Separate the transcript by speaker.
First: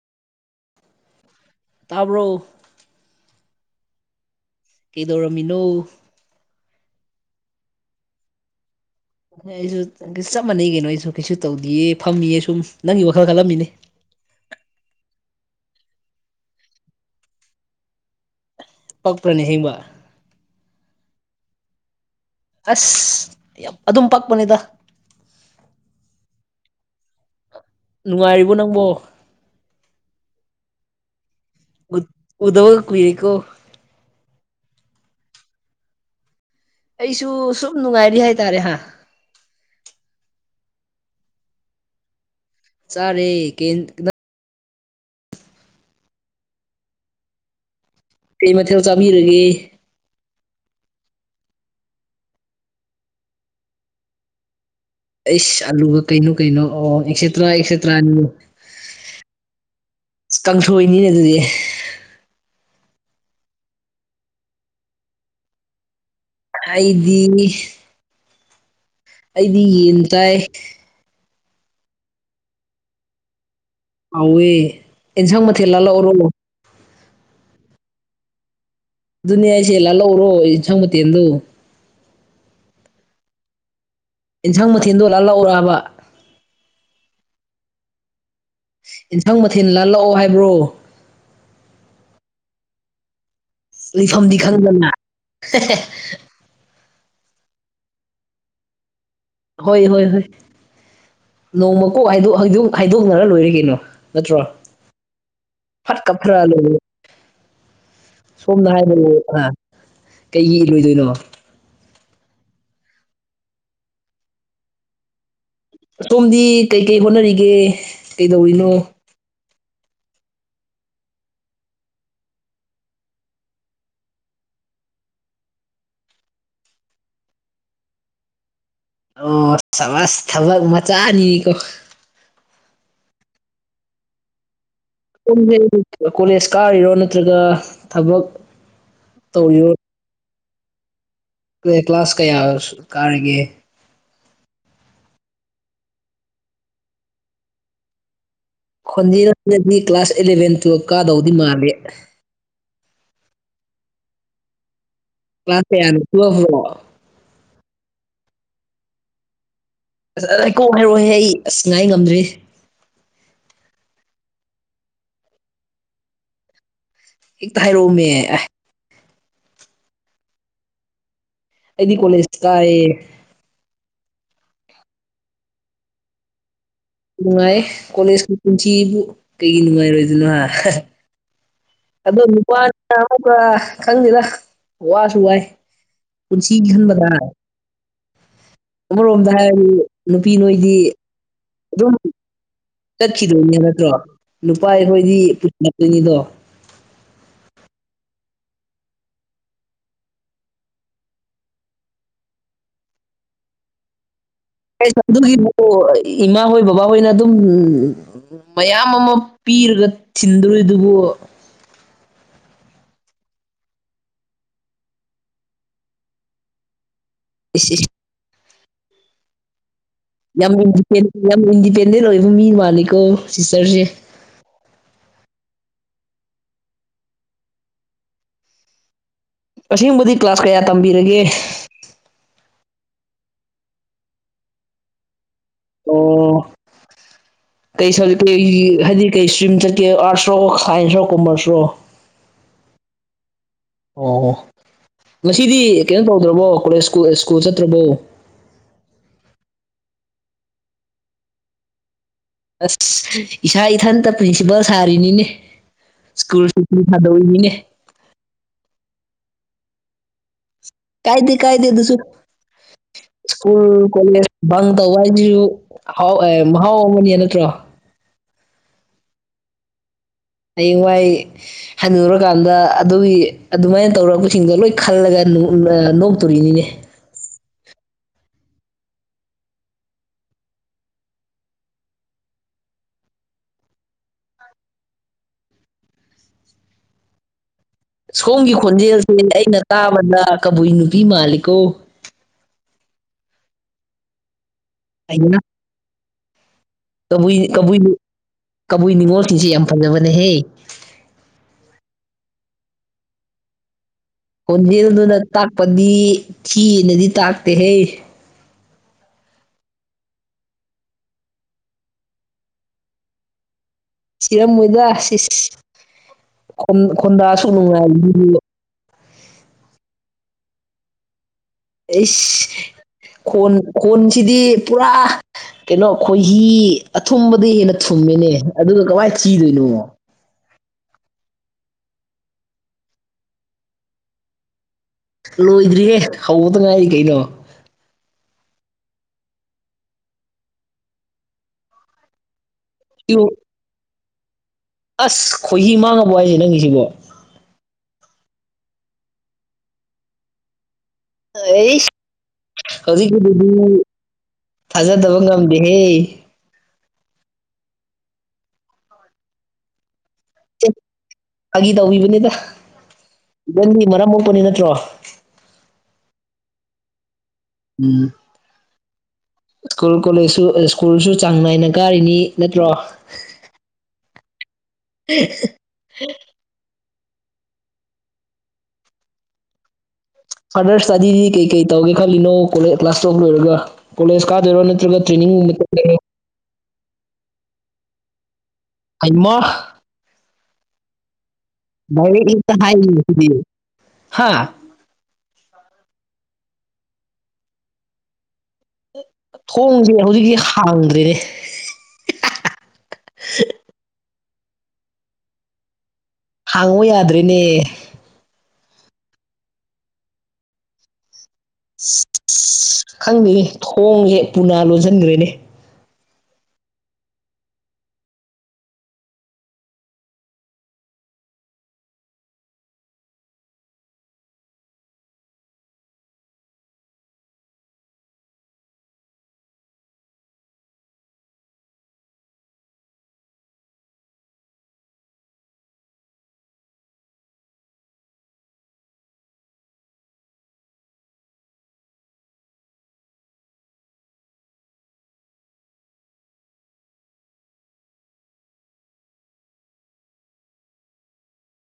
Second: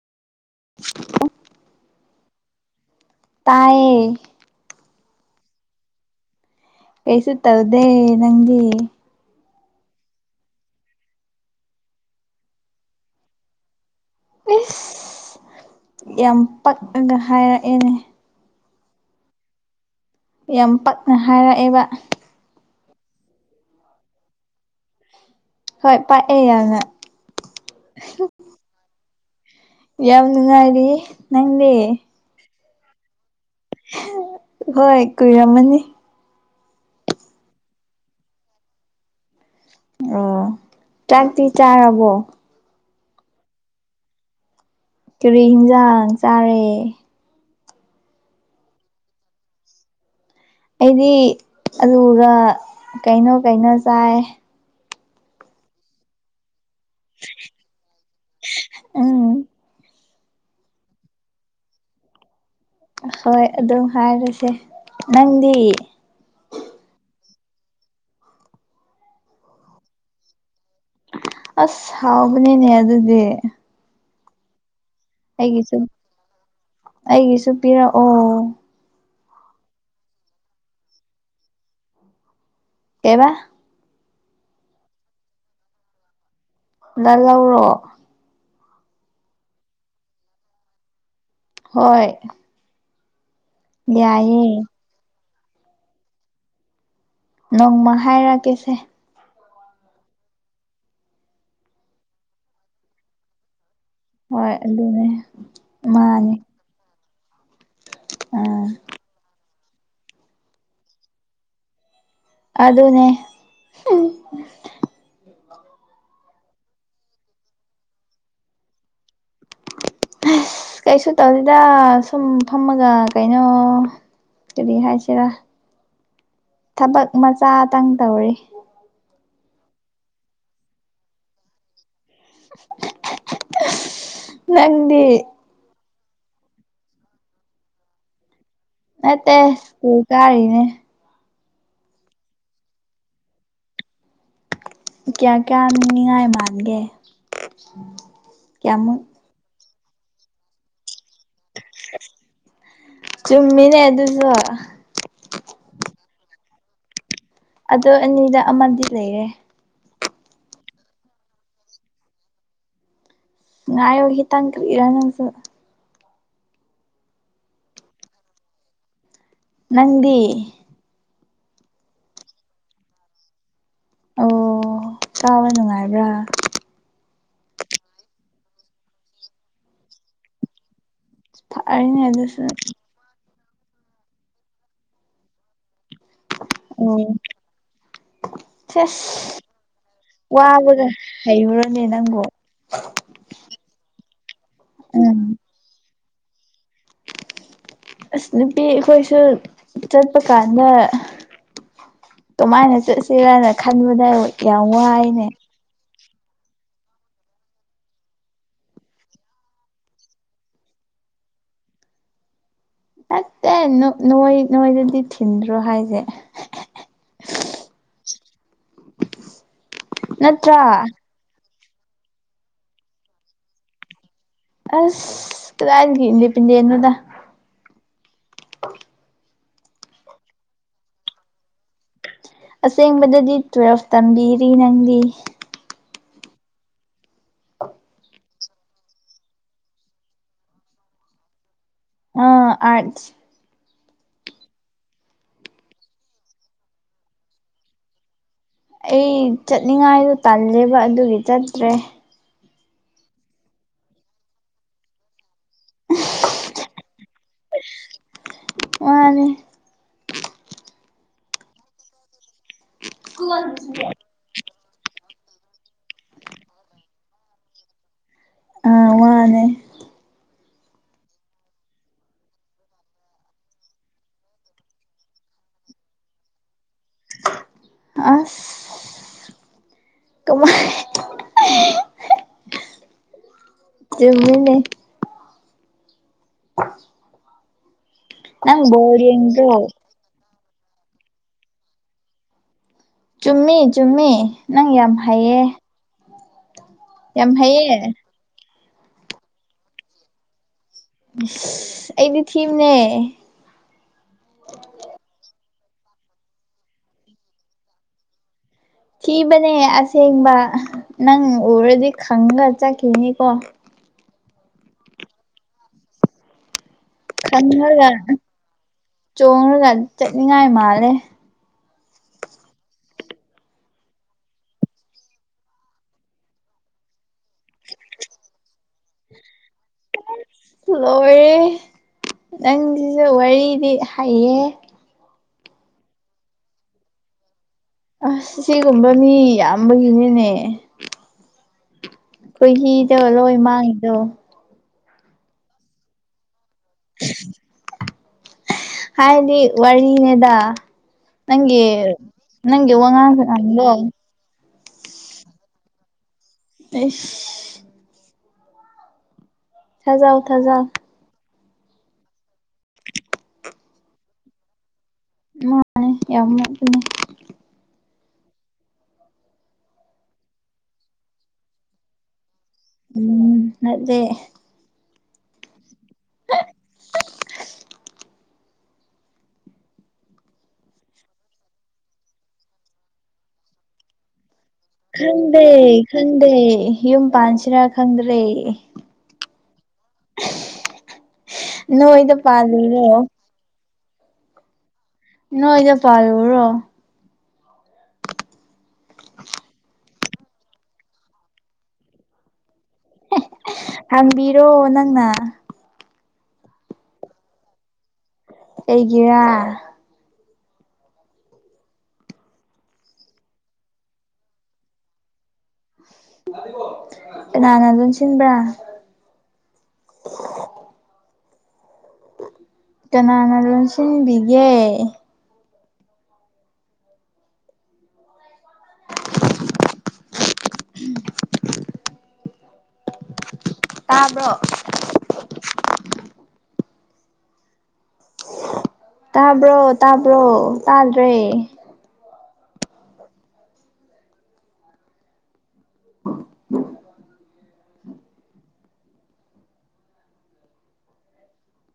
Speaker 1: [unintelligible]
Speaker 2: ꯇꯥꯕꯔꯣ꯫
Speaker 1: ꯇꯌꯦ꯫
Speaker 2: ꯀꯩꯗꯧꯔꯝꯃꯤꯅꯣ꯫
Speaker 1: ꯀꯩꯁꯨ ꯇꯗꯦ ꯅꯪꯒꯤ꯫
Speaker 2: ꯑꯩꯁꯨ ꯆꯞ ꯃꯥꯟꯅꯩ ꯀꯩꯅꯣ ꯑꯩꯁꯨ ꯀꯩꯁꯨ ꯇꯧꯗꯌꯦ ꯐꯝꯃꯤꯌꯦ ꯁꯨꯝ ꯅꯪꯒꯤ ꯋꯥꯈꯜ ꯈꯜꯂꯝꯃꯤꯅꯦ꯫
Speaker 1: ꯏꯁ ꯌꯥꯝ ꯄꯛꯑꯒ ꯍꯥꯏꯔꯛꯑꯦꯅꯦ꯫
Speaker 2: ꯄꯛꯄ꯭ꯔꯅꯦ ꯍꯦꯡꯕ꯫
Speaker 1: ꯌꯥꯝ ꯄꯛꯅ ꯍꯥꯏꯔꯛꯑꯦꯕ꯫
Speaker 2: ꯑꯁ ꯌꯥꯝ ꯑꯗꯨꯝ ꯄꯛꯄꯅꯤꯗ꯫
Speaker 1: ꯍꯣꯏ ꯄꯥꯛꯑꯦ ꯌꯥꯅ꯫
Speaker 2: ꯅꯨꯡꯉꯥꯏꯔꯤꯕꯣ ꯅꯪꯕꯣ꯫
Speaker 1: ꯌꯥꯝ ꯅꯨꯡꯉꯍꯥꯏꯔꯤ꯫
Speaker 2: ꯎ ꯎꯗꯕ ꯀꯏꯔꯀꯣ꯫
Speaker 1: ꯍꯣꯏ ꯀꯨꯏꯔꯝꯃꯅꯤ꯫
Speaker 2: ꯑꯩꯁꯨ ꯁꯨꯝ ꯅꯨꯡꯉꯥꯏꯔꯤ ꯍꯥꯏꯇꯥꯔꯦ ꯍꯥ꯫
Speaker 1: ꯑꯣ ꯆꯥꯛꯇꯤ ꯆꯥꯔꯕꯣ꯫
Speaker 2: ꯆꯥꯔꯦ ꯀꯩꯟ [unintelligible]
Speaker 1: ꯀꯔꯤ ꯍꯤꯟꯖꯥꯡ ꯆꯥꯔꯦ꯫
Speaker 2: ꯀꯩ ꯃꯊꯦꯜ ꯆꯥꯕꯤꯔꯒꯦ꯫
Speaker 1: ꯑꯩꯗꯤ ꯑꯂꯨꯒ ꯀꯩꯅꯣ ꯀꯩꯅꯣ ꯆꯥꯏ꯫
Speaker 2: ꯑꯦꯁ ꯑꯜꯂꯨꯒ ꯀꯩꯅꯣ ꯀꯩꯅꯣ꯫ ꯑꯣ ꯑꯦꯛꯁꯇ꯭ꯔꯥ ꯑꯦꯛꯁꯇ꯭ꯔꯥꯅꯤ
Speaker 1: ꯎꯝ
Speaker 2: ꯀꯥꯡꯁꯣꯏꯅꯤꯅꯦ ꯑꯗꯨꯗꯤ꯫
Speaker 1: ꯍꯣꯏ ꯑꯗꯨꯝ ꯍꯥꯏꯔꯁꯦ ꯅꯪꯗꯤ꯫
Speaker 2: ꯑꯩꯗꯤ꯫ ꯑꯩꯗꯤ ꯌꯦꯟ ꯆꯥꯏ꯫
Speaker 1: ꯑꯁ ꯍꯥꯎꯕꯅꯤꯅꯦ ꯑꯗꯨꯗꯤ꯫
Speaker 2: ꯍꯥꯎꯋꯦ ꯑꯦꯟꯁꯥꯡ ꯃꯊꯦꯜ
Speaker 1: ꯑꯩꯒꯤꯁꯨ
Speaker 2: ꯂꯥꯜꯂꯛꯑꯣꯔꯣ꯫
Speaker 1: ꯑꯩꯒꯤꯁꯨ ꯄꯤꯔꯛꯑꯣ꯫
Speaker 2: ꯑꯗꯨꯅꯤ ꯍꯥꯏꯁꯦ ꯂꯥꯜꯍꯛꯎꯔꯣ ꯌꯦꯟꯁꯥꯡ ꯃꯊꯦꯜꯗꯨ
Speaker 1: ꯀꯩꯌꯦꯕꯥ
Speaker 2: ꯌꯦꯟꯁꯥꯡ ꯃꯊꯦꯜꯗꯣ ꯂꯥꯜꯂꯛꯎꯔꯛꯑꯕ
Speaker 1: ꯂꯥꯜꯂꯧꯔꯣ
Speaker 2: ꯌꯦꯟꯁꯪ ꯃꯊꯦꯜ ꯂꯥꯜꯂꯛꯑꯣ ꯍꯥꯏꯕ꯭ꯔꯣ
Speaker 1: ꯍꯣꯏ
Speaker 2: ꯂꯩꯐꯝꯗꯤ
Speaker 1: ꯌꯥꯏꯌꯦ
Speaker 2: ꯈꯪꯗꯅ
Speaker 1: ꯅꯣꯡꯃ ꯍꯥꯏꯔꯛ ꯀꯦꯁꯦ
Speaker 2: ꯍꯣꯏ ꯍꯣꯏ ꯍꯣꯏ ꯅꯣꯡꯃꯀꯣꯛ ꯍꯥꯏ ꯍꯥꯏꯗꯣꯛ ꯍꯥꯏꯗꯣꯛꯅꯔ ꯂꯣꯏꯔꯦ ꯀꯩꯅꯣ ꯅꯠꯇ꯭ꯔꯣ
Speaker 1: ꯍꯣꯏ ꯑꯗꯨꯅꯦ
Speaker 2: ꯐꯠ
Speaker 1: ꯃꯥꯅꯦ
Speaker 2: ꯀꯥꯞꯈꯠꯂ ꯂꯣꯢꯔꯦ
Speaker 1: ꯑꯥ
Speaker 2: ꯁꯣꯝꯅ ꯍꯥꯏꯕꯗ ꯑ ꯀꯩꯒꯤ ꯏꯜꯂꯣꯢꯗꯣꯏꯅꯣ
Speaker 1: ꯑꯗꯨꯅꯦ
Speaker 2: ꯑꯁꯣꯝꯗꯤ ꯀꯩꯀꯩ ꯍꯣꯠꯅꯔꯤꯒꯦ ꯀꯩꯗꯧꯔꯤꯅꯣ
Speaker 1: ꯑꯁ ꯀꯩꯁꯨ ꯇꯧꯗꯦꯗ ꯁꯨꯝ ꯐꯝꯃꯒ ꯀꯩꯅꯣ ꯀꯔꯤ ꯍꯥꯏꯁꯤꯔ ꯊꯕꯛ ꯃꯆꯥꯇꯪ ꯇꯧꯔꯤ
Speaker 2: ꯑꯣ ꯁꯕꯥꯁ ꯊꯕꯛ ꯃꯆꯥꯅꯤꯀꯣ
Speaker 1: [unintelligible] ꯅꯪ
Speaker 2: ꯀꯣꯂꯦꯖ ꯀꯥꯔꯤꯔꯣ ꯅꯠꯇ꯭ꯔꯒ ꯊꯕꯛ
Speaker 1: ꯅꯠꯇꯦ ꯁ꯭ꯀꯨꯜ ꯀꯥꯔꯤꯅꯦ
Speaker 2: ꯀꯔꯤ ꯀ꯭ꯂꯥꯁ ꯀꯌꯥ ꯀꯥꯔꯤꯒꯦ
Speaker 1: ꯀꯌꯥ ꯀꯌꯥꯅꯤꯉꯥꯏ ꯃꯥꯥꯟꯒꯦ
Speaker 2: ꯈꯣꯟꯖꯦꯜꯗꯥꯗꯤ ꯀ꯭ꯂꯥꯁ ꯏꯂꯚꯦꯟ ꯇꯨꯌꯦꯜꯞ ꯀꯥꯗꯧꯗꯤ ꯃꯥꯜꯂꯦ
Speaker 1: ꯆꯨꯝꯃꯤꯅꯦ ꯑꯗꯨꯁꯨ
Speaker 2: ꯀ꯭ꯂꯥꯁ ꯀꯥꯌꯅꯣ ꯇꯨꯌꯦꯜꯞ ꯂꯣ
Speaker 1: ꯑꯗꯨ ꯑꯅꯤꯗ ꯑꯃꯗꯤ ꯂꯩꯔꯦ
Speaker 2: ꯑꯁ ꯑꯩ ꯀꯣꯛ ꯍꯥꯏꯔꯣꯍꯦ ꯑꯩ ꯑꯁ ꯉꯥꯏ ꯉꯝꯗ꯭ꯔꯦ
Speaker 1: ꯉꯥꯢꯌꯨ ꯈꯤꯇꯪ ꯀꯔꯤꯔ ꯅꯪꯁꯨ
Speaker 2: ꯍꯦꯛꯇ ꯍꯥꯏꯔꯣꯝꯃꯤ
Speaker 1: ꯅꯪꯗꯤ
Speaker 2: ꯑꯩꯗꯤ ꯀꯣꯂꯦꯖ ꯀꯥꯢꯌꯦ
Speaker 1: ꯑꯣ ꯀꯥꯕ ꯅꯨꯡꯉꯥꯏꯕ꯭ꯔꯥ
Speaker 2: ꯅꯨꯡꯉꯥꯏ ꯀꯣꯂꯦꯖꯀꯤ ꯄꯨꯟꯁꯤꯕꯨ ꯀꯩꯒꯤ ꯅꯨꯡꯉꯥꯏꯔꯣꯏꯗꯣꯏꯅꯣ ꯍꯥ
Speaker 1: ꯐꯔꯦꯅꯦ
Speaker 2: ꯑꯗꯣ
Speaker 1: ꯑꯗꯨꯁꯨ
Speaker 2: ꯅꯨꯄꯥꯅꯤꯅ ꯑꯃꯨꯛꯀ ꯈꯪꯗꯦꯗ ꯋꯥꯁꯨ ꯋꯥꯏ ꯄꯨꯟꯁꯤꯒꯤ ꯈꯟꯒꯗ꯭ꯔꯥ
Speaker 1: ꯑꯣ
Speaker 2: ꯑꯃꯔꯣꯝꯗ
Speaker 1: ꯁꯦꯁ
Speaker 2: ꯍꯥꯏꯔꯗꯤ ꯅꯨꯄꯤ ꯅꯣꯏꯗꯤ
Speaker 1: ꯋꯥꯕꯒ ꯍꯩꯕ꯭ꯔꯣꯅꯦ
Speaker 2: ꯑꯗꯨꯝ
Speaker 1: ꯅꯪꯕꯨ
Speaker 2: ꯆꯠꯈꯤꯗꯣꯏꯅꯦ ꯅꯠꯇ꯭ꯔꯣ ꯅꯨꯄꯥ ꯑꯩꯈꯣꯏꯗꯤ
Speaker 1: ꯎꯝ
Speaker 2: ꯄꯨꯁꯤꯜꯂꯛꯇꯣꯏꯅꯤꯗꯣ
Speaker 1: ꯑꯁ ꯅꯨꯄꯤ ꯑꯩꯈꯣꯏꯁꯨ ꯆꯠꯄ ꯀꯥꯟꯗ ꯀꯃꯥꯏꯅ ꯆꯠꯁꯤꯔꯅ ꯈꯟꯕꯗ ꯌꯥꯝ ꯋꯥꯏꯅꯦ
Speaker 2: ꯑꯗꯨꯒꯤꯕꯨ ꯏꯃꯥ ꯍꯣꯏ ꯕꯕꯥꯍꯣꯏꯅ ꯑꯗꯨꯝ ꯃꯌꯥꯝ ꯑꯃ ꯄꯤꯔꯒ ꯊꯤꯟꯗꯣꯔꯤ ꯑꯗꯨꯕꯨ
Speaker 1: ꯅꯠꯇꯦ ꯅꯣꯏ ꯅꯣꯏꯗꯗꯤ ꯊꯤꯟꯗ꯭ꯔꯣ ꯍꯥꯏꯁꯦ
Speaker 2: ꯁꯤ ꯌꯥꯝ
Speaker 1: ꯅꯠꯇ꯭ꯔꯥ
Speaker 2: ꯏꯟꯗꯤꯄꯦꯟꯗ ꯌꯥꯝ ꯏꯟꯗꯤꯄꯦꯟꯗꯦꯟ ꯑꯣꯏꯕ ꯃꯤ ꯃꯥꯜꯜꯂꯤꯀꯣ ꯁꯤꯁꯇꯔꯁꯦ
Speaker 1: ꯑꯁ ꯀꯗꯥꯅꯤ ꯀ ꯄꯦꯟꯗ ꯏꯅꯗ
Speaker 2: ꯑꯁꯤꯒꯨꯝꯕꯗꯤ ꯀ꯭ꯂꯥꯁ ꯀꯌꯥ ꯇꯝꯕꯤꯔꯒꯦ
Speaker 1: ꯑꯁꯦꯡꯕꯗꯗꯤ ꯇꯨꯋꯦꯜꯐ ꯇꯝꯕꯤꯔꯤ ꯅꯪꯗꯤ
Speaker 2: ꯑꯣ ꯀꯩ ꯁꯕꯖꯦ ꯀ ꯍꯥꯏꯗꯤ ꯀꯩ ꯏꯁꯇ꯭ꯔꯤꯝ ꯆꯠꯀꯦ ꯑꯥꯔꯠꯁ ꯔꯣ ꯁꯥꯏꯟꯁ꯭ꯔꯣ ꯀꯣꯃꯔꯁ꯭ꯔꯣ
Speaker 1: ꯑꯥ ꯑꯥꯠꯁ
Speaker 2: ꯑꯣ ꯉꯁꯤꯗꯤ ꯀꯩꯅꯣ ꯇꯧꯗ꯭ꯔꯕꯣ ꯀꯣꯂꯦꯖꯨ ꯁ꯭ꯀꯨꯜ ꯆꯠꯇ꯭ꯔꯕꯣ
Speaker 1: ꯑꯩ ꯆꯠꯅꯤꯡꯉꯥꯏꯗꯣ ꯇꯜꯂꯦꯕ ꯑꯗꯨꯒꯤ ꯆꯠꯇ꯭ꯔꯦ
Speaker 2: ꯑꯁ ꯏꯁꯥ ꯏꯊꯟꯇ ꯄ꯭ꯔꯤꯟꯁꯤꯄꯥꯜ ꯁꯥꯔꯤꯅꯤꯅꯦ ꯁ꯭ꯀꯨꯜ ꯊꯥꯗꯅꯤꯡꯉꯦ
Speaker 1: ꯑꯅꯦ
Speaker 2: ꯀꯥꯏꯗꯤ ꯀꯥꯏꯗ ꯑꯗꯨꯁꯨ ꯁ꯭ꯀꯨꯜ ꯀꯣꯂꯦꯖ ꯇꯧ ꯋꯥ ꯑꯩꯁꯨꯥꯎ ꯃꯍꯥꯎ ꯑꯃꯅꯦ ꯅꯠꯇ꯭ꯔꯣ
Speaker 1: ꯑꯥ ꯋꯥꯅꯦ
Speaker 2: ꯍꯌꯡꯋꯥꯏ ꯍꯅꯨꯔꯀꯥꯟꯗ ꯑꯗꯨꯒꯤ ꯑꯗꯨꯃꯥꯏꯅ ꯇꯧꯔꯝꯕꯁꯤꯡꯗꯣ ꯂꯣꯏ ꯈꯜꯂꯒ ꯅꯣꯛꯇꯣꯔꯤꯅꯤꯅꯦ
Speaker 1: ꯑꯁ ꯀꯃꯥꯏ ꯆꯃꯤꯅꯦ [unintelligible]
Speaker 2: ꯁꯣꯝꯒꯤ
Speaker 1: ꯅꯪ ꯕꯣꯜ
Speaker 2: ꯈꯣꯟꯖꯦꯜꯁꯦ ꯑꯩꯅ
Speaker 1: ꯌꯦꯡꯗ꯭ꯔꯣ
Speaker 2: ꯇꯥꯕꯗ ꯀꯕꯨꯏ ꯅꯨꯄꯤ ꯃꯥꯜꯂꯤꯀꯣ
Speaker 1: ꯆꯨꯝꯃꯤ ꯆꯨꯝꯃꯤ ꯅꯪ ꯌꯥꯝ ꯍꯩꯑ
Speaker 2: ꯕꯨ ꯀꯕꯨ ꯀꯕꯨꯏ ꯅꯤꯡꯅꯤꯉꯣꯜꯇꯤꯁꯦ ꯌꯥꯝ ꯐꯖꯕꯅꯦꯍꯦ
Speaker 1: ꯑꯩꯗꯤ ꯊꯤꯝꯅꯦ
Speaker 2: ꯈꯣꯟꯖꯦꯜꯗꯨꯅ ꯇꯥꯛꯄꯗꯤ ꯊꯤꯅꯗꯤ ꯇꯥꯛꯇꯦ ꯍꯩ
Speaker 1: ꯊꯤꯕꯅꯦ ꯑꯁꯦꯡꯕ ꯅꯪ ꯎꯔꯗꯤ ꯈꯪꯒ ꯆꯠꯈꯤꯅꯤꯀꯣ
Speaker 2: ꯁꯤꯔꯝꯃꯣꯏꯗ꯭ꯔ ꯁꯤꯁ ꯈꯣꯟꯗꯥꯑꯁꯨ
Speaker 1: ꯈꯪꯉꯒ
Speaker 2: ꯅꯨꯡꯉꯥꯏ
Speaker 1: ꯆꯣꯡꯉꯒ ꯆꯠꯅꯤꯡꯉꯥꯏ ꯃꯥꯜꯂꯦ
Speaker 2: ꯑꯩ ꯈꯣꯟ ꯈꯣꯟꯁꯤꯗꯤ ꯄꯨꯔꯥ ꯀꯩꯅꯣ ꯈꯣꯏꯍꯤ ꯑꯊꯨꯝꯕꯗ ꯍꯦꯟꯅ ꯊꯨꯝ ꯃꯤꯅꯦ ꯑꯗꯨꯒ ꯀꯃꯏ ꯆꯤꯗꯣꯏꯅꯣ
Speaker 1: ꯂꯣꯏꯔꯦ ꯅꯪꯁꯤꯁꯨ ꯋꯥꯔꯤꯗꯤ ꯍꯩꯌꯦ
Speaker 2: ꯂꯣꯏꯗ꯭ꯔꯤꯍꯦ ꯍꯧꯕꯗ ꯉꯥꯏꯔꯤ ꯀꯩꯅꯣ
Speaker 1: ꯑꯁ ꯁꯤꯒꯨꯝꯕ ꯃꯤ ꯌꯥꯝꯕꯒꯤꯅꯤꯅꯦ ꯑꯩꯈꯣꯏꯍꯤꯗ
Speaker 2: ꯏꯕꯨ
Speaker 1: ꯂꯣꯏ ꯃꯥꯡꯉꯤꯗꯣ
Speaker 2: ꯑꯁ ꯈꯣꯏꯍꯤ ꯃꯥꯡꯉꯕꯣ ꯍꯥꯏꯁꯦ ꯅꯪꯒꯤ ꯁꯤꯕꯣ
Speaker 1: ꯍꯥꯏꯗꯤ ꯋꯥꯔꯤꯅꯦꯗ ꯅꯪ
Speaker 2: ꯑꯩꯁ
Speaker 1: ꯅꯪ ꯋꯥꯉ
Speaker 2: ꯍꯧꯖꯤꯛꯀꯤꯗꯨꯗꯤ ꯊꯥꯖꯗꯕ ꯉꯝꯗꯦꯍꯦ
Speaker 1: ꯑꯦꯁ ꯊꯖꯥꯎ ꯊꯖꯥꯎ
Speaker 2: ꯑꯥꯒꯤ ꯇꯧꯕꯤꯕꯅꯤꯗ ꯏꯕꯟꯒꯤ ꯃꯔꯝ ꯃꯣꯛꯄꯅꯤ ꯅꯠꯇ꯭ꯔꯣ
Speaker 1: ꯃꯥꯅꯦ ꯌꯥꯝ ꯑꯗꯨꯅꯦ
Speaker 2: ꯎꯝ ꯏꯁ꯭ꯀꯨꯜ ꯀꯣꯂꯦꯖꯁꯨ ꯁ꯭ꯀꯨꯜꯁꯨ ꯆꯥꯡ ꯅꯥꯏꯅ ꯀꯥꯔꯤꯅꯤ ꯅꯠꯇ꯭ꯔꯣ
Speaker 1: ꯎꯝ ꯑꯗꯦ
Speaker 2: [unintelligible] ꯐꯗꯔꯁꯇꯥꯗꯤꯗꯤ ꯀꯩ ꯀꯩ ꯇꯧꯒꯦ ꯈꯜꯂꯤꯅꯣ ꯀꯣꯂꯦꯖ ꯀ꯭ꯂꯥꯁ ꯇꯧꯕ ꯂꯣꯏꯔꯒ ꯀꯣꯂꯦꯖ ꯀ
Speaker 1: ꯈꯪꯗꯦ ꯈꯪꯗꯦ ꯌꯨꯝ ꯄꯥꯟꯁꯤꯔꯥ ꯈꯪꯗ꯭ꯔꯦ
Speaker 2: ꯑꯃ
Speaker 1: ꯅꯣꯏꯗ
Speaker 2: ꯦ ꯏ ꯇ ꯍꯥꯏ
Speaker 1: ꯄꯥꯜꯂꯨꯔꯣ
Speaker 2: ꯍꯥ
Speaker 1: ꯅꯣꯏꯗ ꯄꯣꯔꯣ
Speaker 2: ꯊꯣꯡꯁꯦ ꯍꯧꯖꯤꯛꯇꯤ ꯍꯥꯡꯗ꯭ꯔꯦꯅꯦ
Speaker 1: ꯍꯪꯕꯤꯔꯣ ꯅꯪꯅ
Speaker 2: ꯍꯥꯡꯉ ꯌꯥꯗ꯭ꯔꯔꯤꯅꯦ
Speaker 1: ꯑꯩꯒꯤꯔ
Speaker 2: ꯈꯪꯗꯦꯅꯤ ꯊꯣꯡꯁꯦ ꯄꯨꯅꯥ ꯂꯣꯟꯁꯤꯟꯈ꯭ꯔꯦꯅꯦ
Speaker 1: ꯅꯥꯅ ꯑꯗꯨꯅ ꯁꯤꯟꯕ꯭ꯔꯥ ꯀꯅꯥꯅ ꯂꯣꯟꯁꯤꯟꯕꯤꯒꯦ ꯇꯥꯕ꯭ꯔꯣ ꯇꯥꯕ꯭ꯔꯣ ꯇꯥꯕ꯭ꯔꯣ ꯇꯥꯗ꯭ꯔꯦ ꯑ